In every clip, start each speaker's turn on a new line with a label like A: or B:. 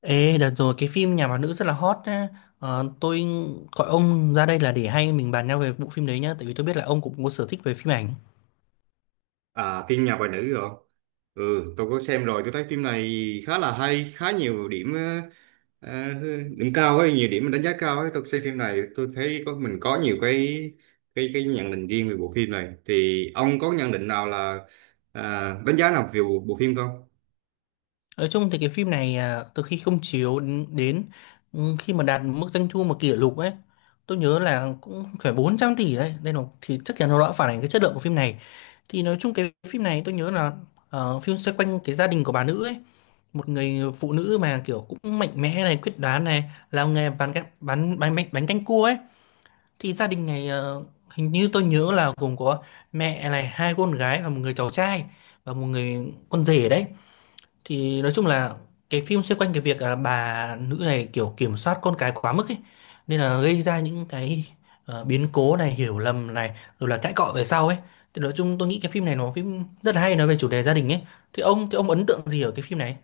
A: Ê, đợt rồi cái phim Nhà bà nữ rất là hot nhá. Tôi gọi ông ra đây là để hay mình bàn nhau về bộ phim đấy nhá, tại vì tôi biết là ông cũng có sở thích về phim ảnh.
B: À, phim Nhà bà nữ rồi. Ừ, tôi có xem rồi, tôi thấy phim này khá là hay, khá nhiều điểm ờ, điểm cao ấy, nhiều điểm đánh giá cao ấy. Tôi xem phim này, tôi thấy có mình có nhiều cái nhận định riêng về bộ phim này. Thì ông có nhận định nào là đánh giá nào về bộ phim không?
A: Nói chung thì cái phim này từ khi không chiếu đến khi mà đạt mức doanh thu mà kỷ lục ấy, tôi nhớ là cũng phải 400 tỷ đấy. Đây là thì chắc chắn nó đã phản ánh cái chất lượng của phim này. Thì nói chung cái phim này tôi nhớ là phim xoay quanh cái gia đình của bà nữ ấy, một người phụ nữ mà kiểu cũng mạnh mẽ này, quyết đoán này, làm nghề bán bánh bánh bánh bánh canh cua ấy. Thì gia đình này hình như tôi nhớ là gồm có mẹ này, hai con gái và một người cháu trai và một người con rể đấy. Thì nói chung là cái phim xoay quanh cái việc bà nữ này kiểu kiểm soát con cái quá mức ấy, nên là gây ra những cái biến cố này, hiểu lầm này, rồi là cãi cọ về sau ấy. Thì nói chung tôi nghĩ cái phim này nó phim rất là hay, nói về chủ đề gia đình ấy. Thì ông ấn tượng gì ở cái phim này?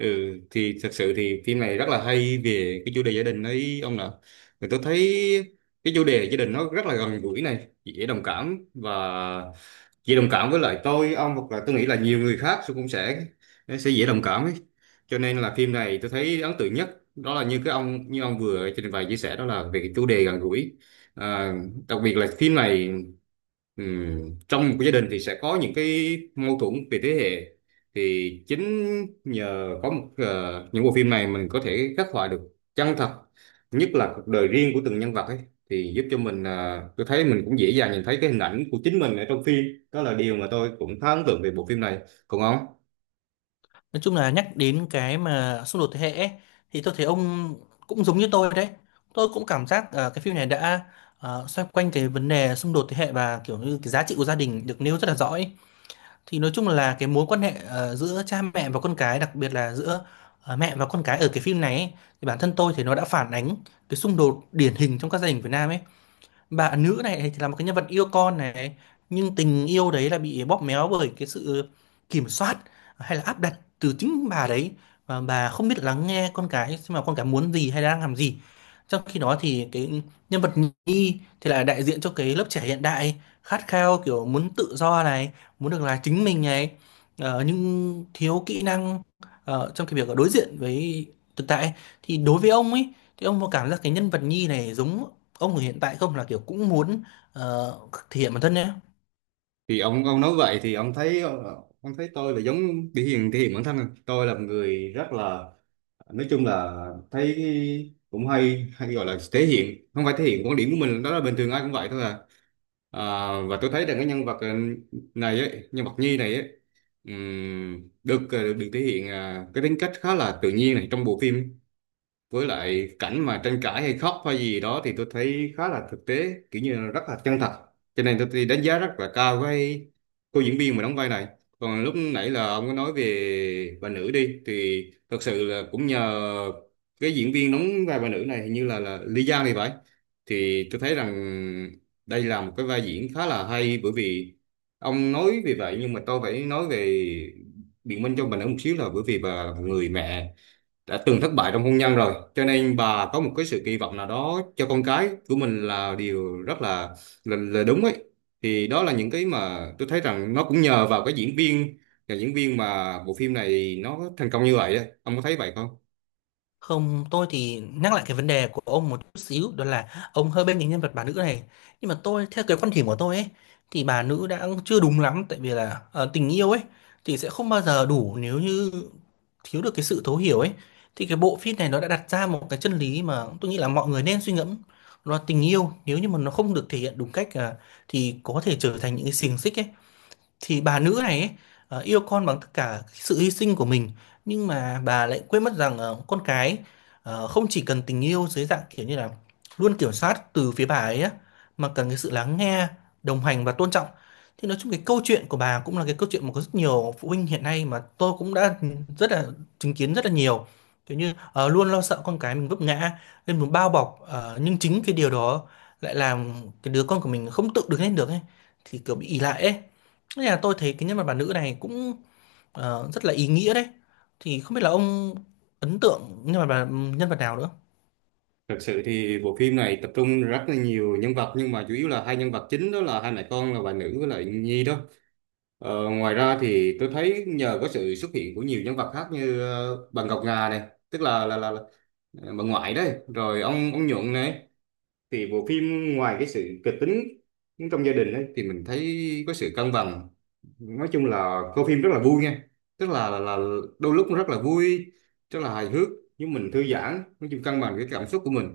B: Ừ, thì thật sự thì phim này rất là hay về cái chủ đề gia đình ấy ông nè. Thì tôi thấy cái chủ đề gia đình nó rất là gần gũi này, dễ đồng cảm và chị đồng cảm với lại tôi ông, hoặc là tôi nghĩ là nhiều người khác cũng sẽ sẽ dễ đồng cảm ấy. Cho nên là phim này tôi thấy ấn tượng nhất đó là như cái ông, như ông vừa trình bày chia sẻ, đó là về cái chủ đề gần gũi, à, đặc biệt là phim này. Ừ. Trong một cái gia đình thì sẽ có những cái mâu thuẫn về thế hệ, thì chính nhờ có một những bộ phim này mình có thể khắc họa được chân thật nhất là cuộc đời riêng của từng nhân vật ấy, thì giúp cho mình, tôi thấy mình cũng dễ dàng nhìn thấy cái hình ảnh của chính mình ở trong phim. Đó là điều mà tôi cũng khá ấn tượng về bộ phim này, còn ông?
A: Nói chung là nhắc đến cái mà xung đột thế hệ ấy, thì tôi thấy ông cũng giống như tôi đấy. Tôi cũng cảm giác cái phim này đã xoay quanh cái vấn đề xung đột thế hệ và kiểu như cái giá trị của gia đình được nêu rất là rõ ấy. Thì nói chung là cái mối quan hệ giữa cha mẹ và con cái, đặc biệt là giữa mẹ và con cái ở cái phim này ấy, thì bản thân tôi thì nó đã phản ánh cái xung đột điển hình trong các gia đình Việt Nam ấy. Bà nữ này thì là một cái nhân vật yêu con này, nhưng tình yêu đấy là bị bóp méo bởi cái sự kiểm soát hay là áp đặt từ chính bà đấy, và bà không biết lắng nghe con cái xem mà con cái muốn gì hay đang làm gì. Trong khi đó thì cái nhân vật Nhi thì lại đại diện cho cái lớp trẻ hiện đại, khát khao kiểu muốn tự do này, muốn được là chính mình này, nhưng thiếu kỹ năng trong cái việc đối diện với thực tại. Thì đối với ông ấy, thì ông có cảm giác cái nhân vật Nhi này giống ông hiện tại không, là kiểu cũng muốn ờ, thể hiện bản thân nhé.
B: Thì ông nói vậy thì ông thấy ông thấy tôi là giống thể hiện bản thân à? Tôi là một người rất là, nói chung là thấy cũng hay, hay gọi là thể hiện, không phải, thể hiện quan điểm của mình đó là bình thường ai cũng vậy thôi à. À, và tôi thấy rằng cái nhân vật, này ấy, nhân vật Nhi này ấy, được được thể hiện, cái tính cách khá là tự nhiên này trong bộ phim, với lại cảnh mà tranh cãi hay khóc hay gì đó thì tôi thấy khá là thực tế, kiểu như là rất là chân thật. Cho nên tôi đánh giá rất là cao với cô diễn viên mà đóng vai này. Còn lúc nãy là ông có nói về bà nữ đi, thì thật sự là cũng nhờ cái diễn viên đóng vai bà nữ này, hình như là Lý Giang thì phải. Thì tôi thấy rằng đây là một cái vai diễn khá là hay, bởi vì ông nói vì vậy nhưng mà tôi phải nói về, biện minh cho bà nữ một xíu, là bởi vì bà là một người mẹ đã từng thất bại trong hôn nhân rồi, cho nên bà có một cái sự kỳ vọng nào đó cho con cái của mình là điều rất là đúng ấy. Thì đó là những cái mà tôi thấy rằng nó cũng nhờ vào cái diễn viên, và diễn viên mà bộ phim này nó thành công như vậy ấy. Ông có thấy vậy không?
A: Không, tôi thì nhắc lại cái vấn đề của ông một chút xíu, đó là ông hơi bên cái nhân vật bà nữ này, nhưng mà tôi theo cái quan điểm của tôi ấy, thì bà nữ đã chưa đúng lắm, tại vì là tình yêu ấy thì sẽ không bao giờ đủ nếu như thiếu được cái sự thấu hiểu ấy. Thì cái bộ phim này nó đã đặt ra một cái chân lý mà tôi nghĩ là mọi người nên suy ngẫm, đó là tình yêu nếu như mà nó không được thể hiện đúng cách thì có thể trở thành những cái xiềng xích ấy. Thì bà nữ này ấy, yêu con bằng tất cả cái sự hy sinh của mình, nhưng mà bà lại quên mất rằng con cái không chỉ cần tình yêu dưới dạng kiểu như là luôn kiểm soát từ phía bà ấy á, mà cần cái sự lắng nghe, đồng hành và tôn trọng. Thì nói chung cái câu chuyện của bà cũng là cái câu chuyện mà có rất nhiều phụ huynh hiện nay mà tôi cũng đã rất là chứng kiến rất là nhiều, kiểu như luôn lo sợ con cái mình vấp ngã, nên muốn bao bọc nhưng chính cái điều đó lại làm cái đứa con của mình không tự đứng lên được ấy, thì kiểu bị ỷ lại ấy. Thế là tôi thấy cái nhân vật bà nữ này cũng rất là ý nghĩa đấy. Thì không biết là ông ấn tượng nhân vật bà, nhân vật nào nữa.
B: Thực sự thì bộ phim này tập trung rất là nhiều nhân vật, nhưng mà chủ yếu là hai nhân vật chính đó là hai mẹ con là bà nữ với lại Nhi đó. Ngoài ra thì tôi thấy nhờ có sự xuất hiện của nhiều nhân vật khác như bà Ngọc Ngà này, tức là bà ngoại đấy, rồi ông Nhuận này, thì bộ phim ngoài cái sự kịch tính trong gia đình ấy, thì mình thấy có sự cân bằng. Nói chung là coi phim rất là vui nha, tức là đôi lúc nó rất là vui, rất là hài hước, nhưng mình thư giãn, nói chung cân bằng cái cảm xúc của mình.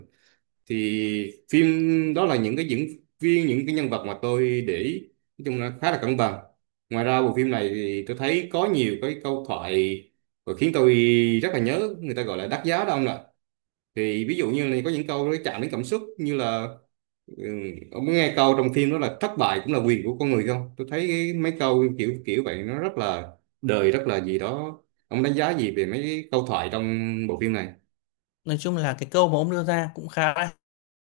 B: Thì phim, đó là những cái diễn viên, những cái nhân vật mà tôi để ý, nói chung là khá là cân bằng. Ngoài ra bộ phim này thì tôi thấy có nhiều cái câu thoại và khiến tôi rất là nhớ, người ta gọi là đắt giá đó ông ạ. Thì ví dụ như là có những câu nó chạm đến cảm xúc, như là, ừ, ông có nghe câu trong phim đó là thất bại cũng là quyền của con người không? Tôi thấy cái, mấy câu kiểu kiểu vậy nó rất là đời, rất là gì đó. Ông đánh giá gì về mấy cái câu thoại trong bộ phim này?
A: Nói chung là cái câu mà ông đưa ra cũng khá là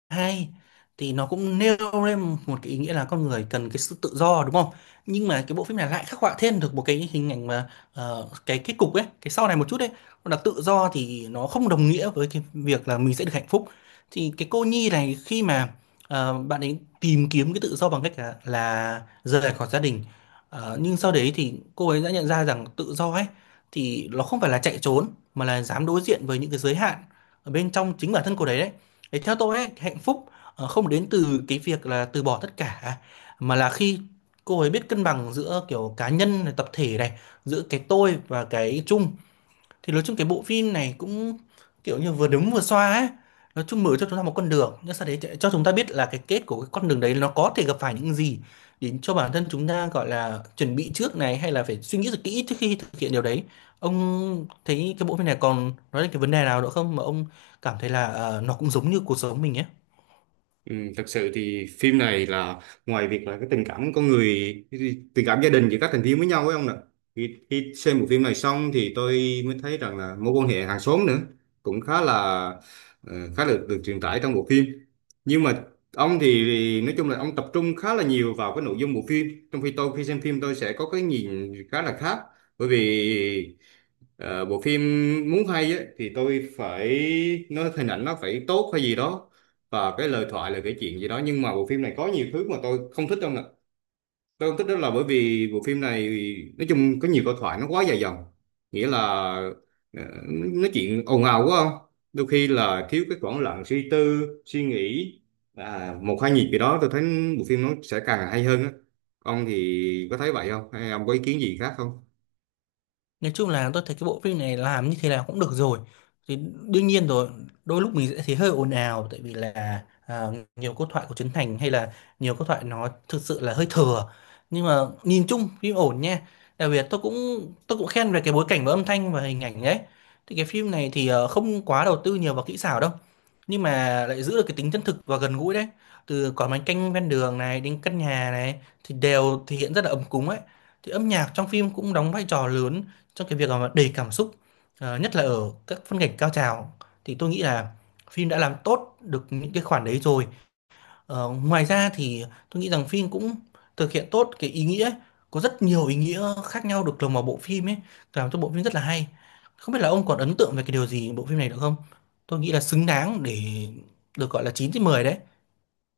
A: hay, thì nó cũng nêu lên một cái ý nghĩa là con người cần cái sự tự do đúng không, nhưng mà cái bộ phim này lại khắc họa thêm được một cái hình ảnh mà cái kết cục ấy cái sau này một chút ấy, là tự do thì nó không đồng nghĩa với cái việc là mình sẽ được hạnh phúc. Thì cái cô Nhi này khi mà bạn ấy tìm kiếm cái tự do bằng cách là rời khỏi gia đình. Ờ, nhưng sau đấy thì cô ấy đã nhận ra rằng tự do ấy thì nó không phải là chạy trốn, mà là dám đối diện với những cái giới hạn ở bên trong chính bản thân cô đấy đấy. Thì theo tôi ấy, hạnh phúc không đến từ cái việc là từ bỏ tất cả, mà là khi cô ấy biết cân bằng giữa kiểu cá nhân này, tập thể này, giữa cái tôi và cái chung. Thì nói chung cái bộ phim này cũng kiểu như vừa đúng vừa xoa ấy, nói chung mở cho chúng ta một con đường, nhưng sau đấy cho chúng ta biết là cái kết của cái con đường đấy nó có thể gặp phải những gì, để cho bản thân chúng ta gọi là chuẩn bị trước này hay là phải suy nghĩ thật kỹ trước khi thực hiện điều đấy. Ông thấy cái bộ phim này còn nói đến cái vấn đề nào nữa không mà ông cảm thấy là nó cũng giống như cuộc sống mình ấy?
B: Ừ, thật sự thì phim này là, ngoài việc là cái tình cảm con người, cái tình cảm gia đình giữa các thành viên với nhau ấy ông nè, khi xem bộ phim này xong thì tôi mới thấy rằng là mối quan hệ hàng xóm nữa cũng khá là, khá là được truyền tải trong bộ phim. Nhưng mà ông thì nói chung là ông tập trung khá là nhiều vào cái nội dung bộ phim, trong khi tôi khi xem phim tôi sẽ có cái nhìn khá là khác, bởi vì bộ phim muốn hay ấy, thì tôi phải nói hình ảnh nó phải tốt hay gì đó, và cái lời thoại là cái chuyện gì đó. Nhưng mà bộ phim này có nhiều thứ mà tôi không thích đâu nè. Tôi không thích đó là bởi vì bộ phim này, nói chung có nhiều câu thoại nó quá dài dòng, nghĩa là ờ, nói chuyện ồn ào quá, không đôi khi là thiếu cái khoảng lặng suy tư suy nghĩ, một hai nhịp gì đó, tôi thấy bộ phim nó sẽ càng hay hơn á. Ông thì có thấy vậy không, hay ông có ý kiến gì khác không?
A: Nói chung là tôi thấy cái bộ phim này làm như thế nào cũng được rồi. Thì đương nhiên rồi, đôi lúc mình sẽ thấy hơi ồn ào tại vì là nhiều câu thoại của Trấn Thành hay là nhiều câu thoại nó thực sự là hơi thừa. Nhưng mà nhìn chung phim ổn nha. Đặc biệt tôi cũng khen về cái bối cảnh và âm thanh và hình ảnh đấy. Thì cái phim này thì không quá đầu tư nhiều vào kỹ xảo đâu, nhưng mà lại giữ được cái tính chân thực và gần gũi đấy, từ quán bánh canh ven đường này đến căn nhà này thì đều thể hiện rất là ấm cúng ấy. Thì âm nhạc trong phim cũng đóng vai trò lớn trong cái việc mà đầy cảm xúc. Ờ, nhất là ở các phân cảnh cao trào, thì tôi nghĩ là phim đã làm tốt được những cái khoản đấy rồi. Ờ, ngoài ra thì tôi nghĩ rằng phim cũng thực hiện tốt cái ý nghĩa ấy. Có rất nhiều ý nghĩa khác nhau được lồng vào bộ phim ấy, làm cho bộ phim rất là hay. Không biết là ông còn ấn tượng về cái điều gì bộ phim này được không, tôi nghĩ là xứng đáng để được gọi là 9/10 đấy.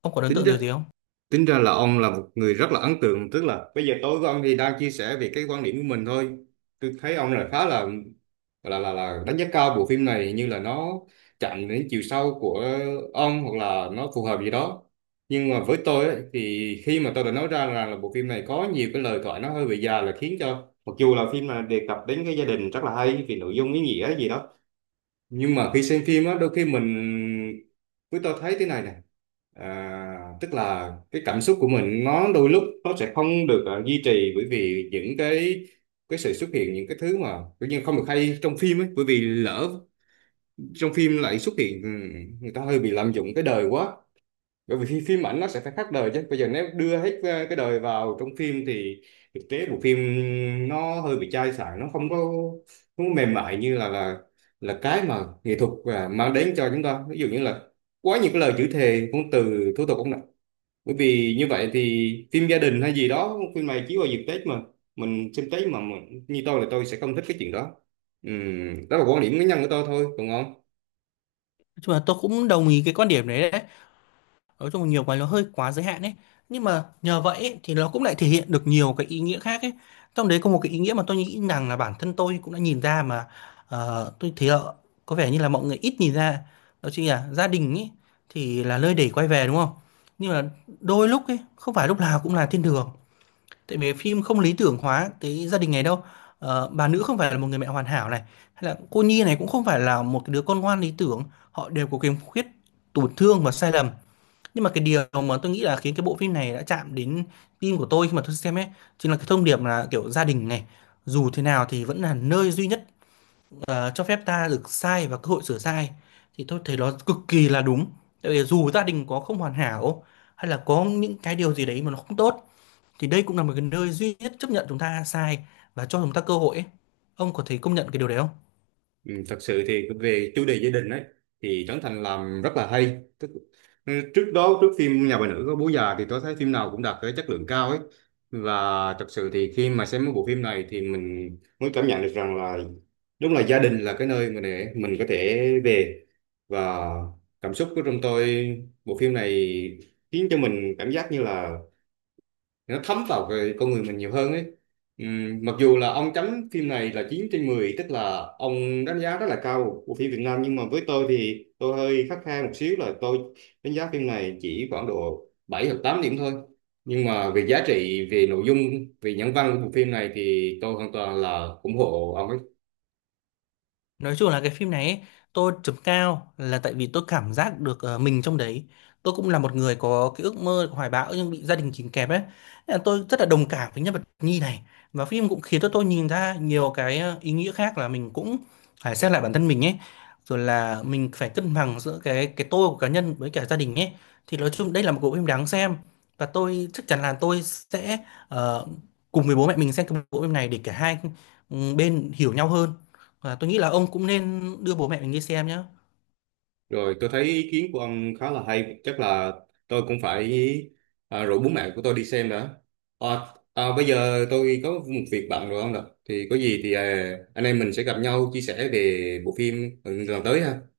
A: Ông còn ấn
B: Tính
A: tượng
B: đó.
A: điều gì không?
B: Tính ra là ông là một người rất là ấn tượng, tức là bây giờ tối của ông thì đang chia sẻ về cái quan điểm của mình thôi. Tôi thấy ông là khá là là đánh giá cao bộ phim này, như là nó chạm đến chiều sâu của ông, hoặc là nó phù hợp gì đó. Nhưng mà với tôi ấy, thì khi mà tôi đã nói ra rằng là bộ phim này có nhiều cái lời thoại nó hơi bị già, là khiến cho mặc dù là phim là đề cập đến cái gia đình rất là hay vì nội dung ý nghĩa gì đó, nhưng mà khi xem phim á, đôi khi mình, với tôi thấy thế này nè, tức là cái cảm xúc của mình nó đôi lúc nó sẽ không được, duy trì, bởi vì những cái sự xuất hiện những cái thứ mà tự nhiên không được hay trong phim ấy, bởi vì lỡ trong phim lại xuất hiện, người ta hơi bị lạm dụng cái đời quá, bởi vì phim ảnh nó sẽ phải khác đời chứ, bây giờ nếu đưa hết cái đời vào trong phim thì thực tế bộ phim nó hơi bị chai sạn, nó không có mềm mại như là cái mà nghệ thuật mang đến cho chúng ta, ví dụ như là quá nhiều cái lời chữ thề, ngôn từ thô tục không nè. Bởi vì như vậy thì phim gia đình hay gì đó, phim này chiếu vào dịp Tết mà, mình xem Tết mà mình, như tôi là tôi sẽ không thích cái chuyện đó. Đó là quan điểm cá nhân của tôi thôi, còn không.
A: Nói chung là tôi cũng đồng ý cái quan điểm đấy đấy. Nói chung nhiều cái nó hơi quá giới hạn ấy, nhưng mà nhờ vậy ấy, thì nó cũng lại thể hiện được nhiều cái ý nghĩa khác ấy. Trong đấy có một cái ý nghĩa mà tôi nghĩ rằng là bản thân tôi cũng đã nhìn ra mà tôi thấy là có vẻ như là mọi người ít nhìn ra, đó chính là gia đình ấy, thì là nơi để quay về đúng không. Nhưng mà đôi lúc ấy không phải lúc nào cũng là thiên đường, tại vì phim không lý tưởng hóa cái gia đình này đâu. Ờ, bà nữ không phải là một người mẹ hoàn hảo này, hay là cô Nhi này cũng không phải là một cái đứa con ngoan lý tưởng, họ đều có khiếm khuyết, tổn thương và sai lầm. Nhưng mà cái điều mà tôi nghĩ là khiến cái bộ phim này đã chạm đến tim của tôi khi mà tôi xem ấy, chính là cái thông điệp là kiểu gia đình này dù thế nào thì vẫn là nơi duy nhất cho phép ta được sai và cơ hội sửa sai. Thì tôi thấy nó cực kỳ là đúng, tại vì dù gia đình có không hoàn hảo, hay là có những cái điều gì đấy mà nó không tốt, thì đây cũng là một cái nơi duy nhất chấp nhận chúng ta sai và cho chúng ta cơ hội ấy. Ông có thấy công nhận cái điều đấy không?
B: Ừ, thật sự thì về chủ đề gia đình ấy thì Trấn Thành làm rất là hay. Ừ, trước đó trước phim Nhà bà nữ có Bố già, thì tôi thấy phim nào cũng đạt cái chất lượng cao ấy. Và thật sự thì khi mà xem một bộ phim này thì mình mới cảm nhận được rằng là, đúng là gia đình là cái nơi mà để mình có thể về, và cảm xúc của trong tôi, bộ phim này khiến cho mình cảm giác như là nó thấm vào cái con người mình nhiều hơn ấy. Mặc dù là ông chấm phim này là 9/10, tức là ông đánh giá rất là cao của phim Việt Nam, nhưng mà với tôi thì tôi hơi khắt khe một xíu, là tôi đánh giá phim này chỉ khoảng độ 7 hoặc 8 điểm thôi, nhưng mà về giá trị, về nội dung, về nhân văn của bộ phim này thì tôi hoàn toàn là ủng hộ ông ấy.
A: Nói chung là cái phim này ấy, tôi chấm cao là tại vì tôi cảm giác được mình trong đấy. Tôi cũng là một người có cái ước mơ hoài bão nhưng bị gia đình kìm kẹp ấy. Nên là tôi rất là đồng cảm với nhân vật Nhi này. Và phim cũng khiến cho tôi nhìn ra nhiều cái ý nghĩa khác là mình cũng phải xét lại bản thân mình ấy. Rồi là mình phải cân bằng giữa cái tôi của cá nhân với cả gia đình ấy. Thì nói chung đây là một bộ phim đáng xem. Và tôi chắc chắn là tôi sẽ ờ, cùng với bố mẹ mình xem cái bộ phim này để cả hai bên hiểu nhau hơn. Và tôi nghĩ là ông cũng nên đưa bố mẹ mình đi xem nhé.
B: Rồi, tôi thấy ý kiến của ông khá là hay, chắc là tôi cũng phải, rủ bố mẹ của tôi đi xem đã. À, bây giờ tôi có một việc bận rồi ông ạ. Thì có gì thì, anh em mình sẽ gặp nhau chia sẻ về bộ phim, lần tới ha.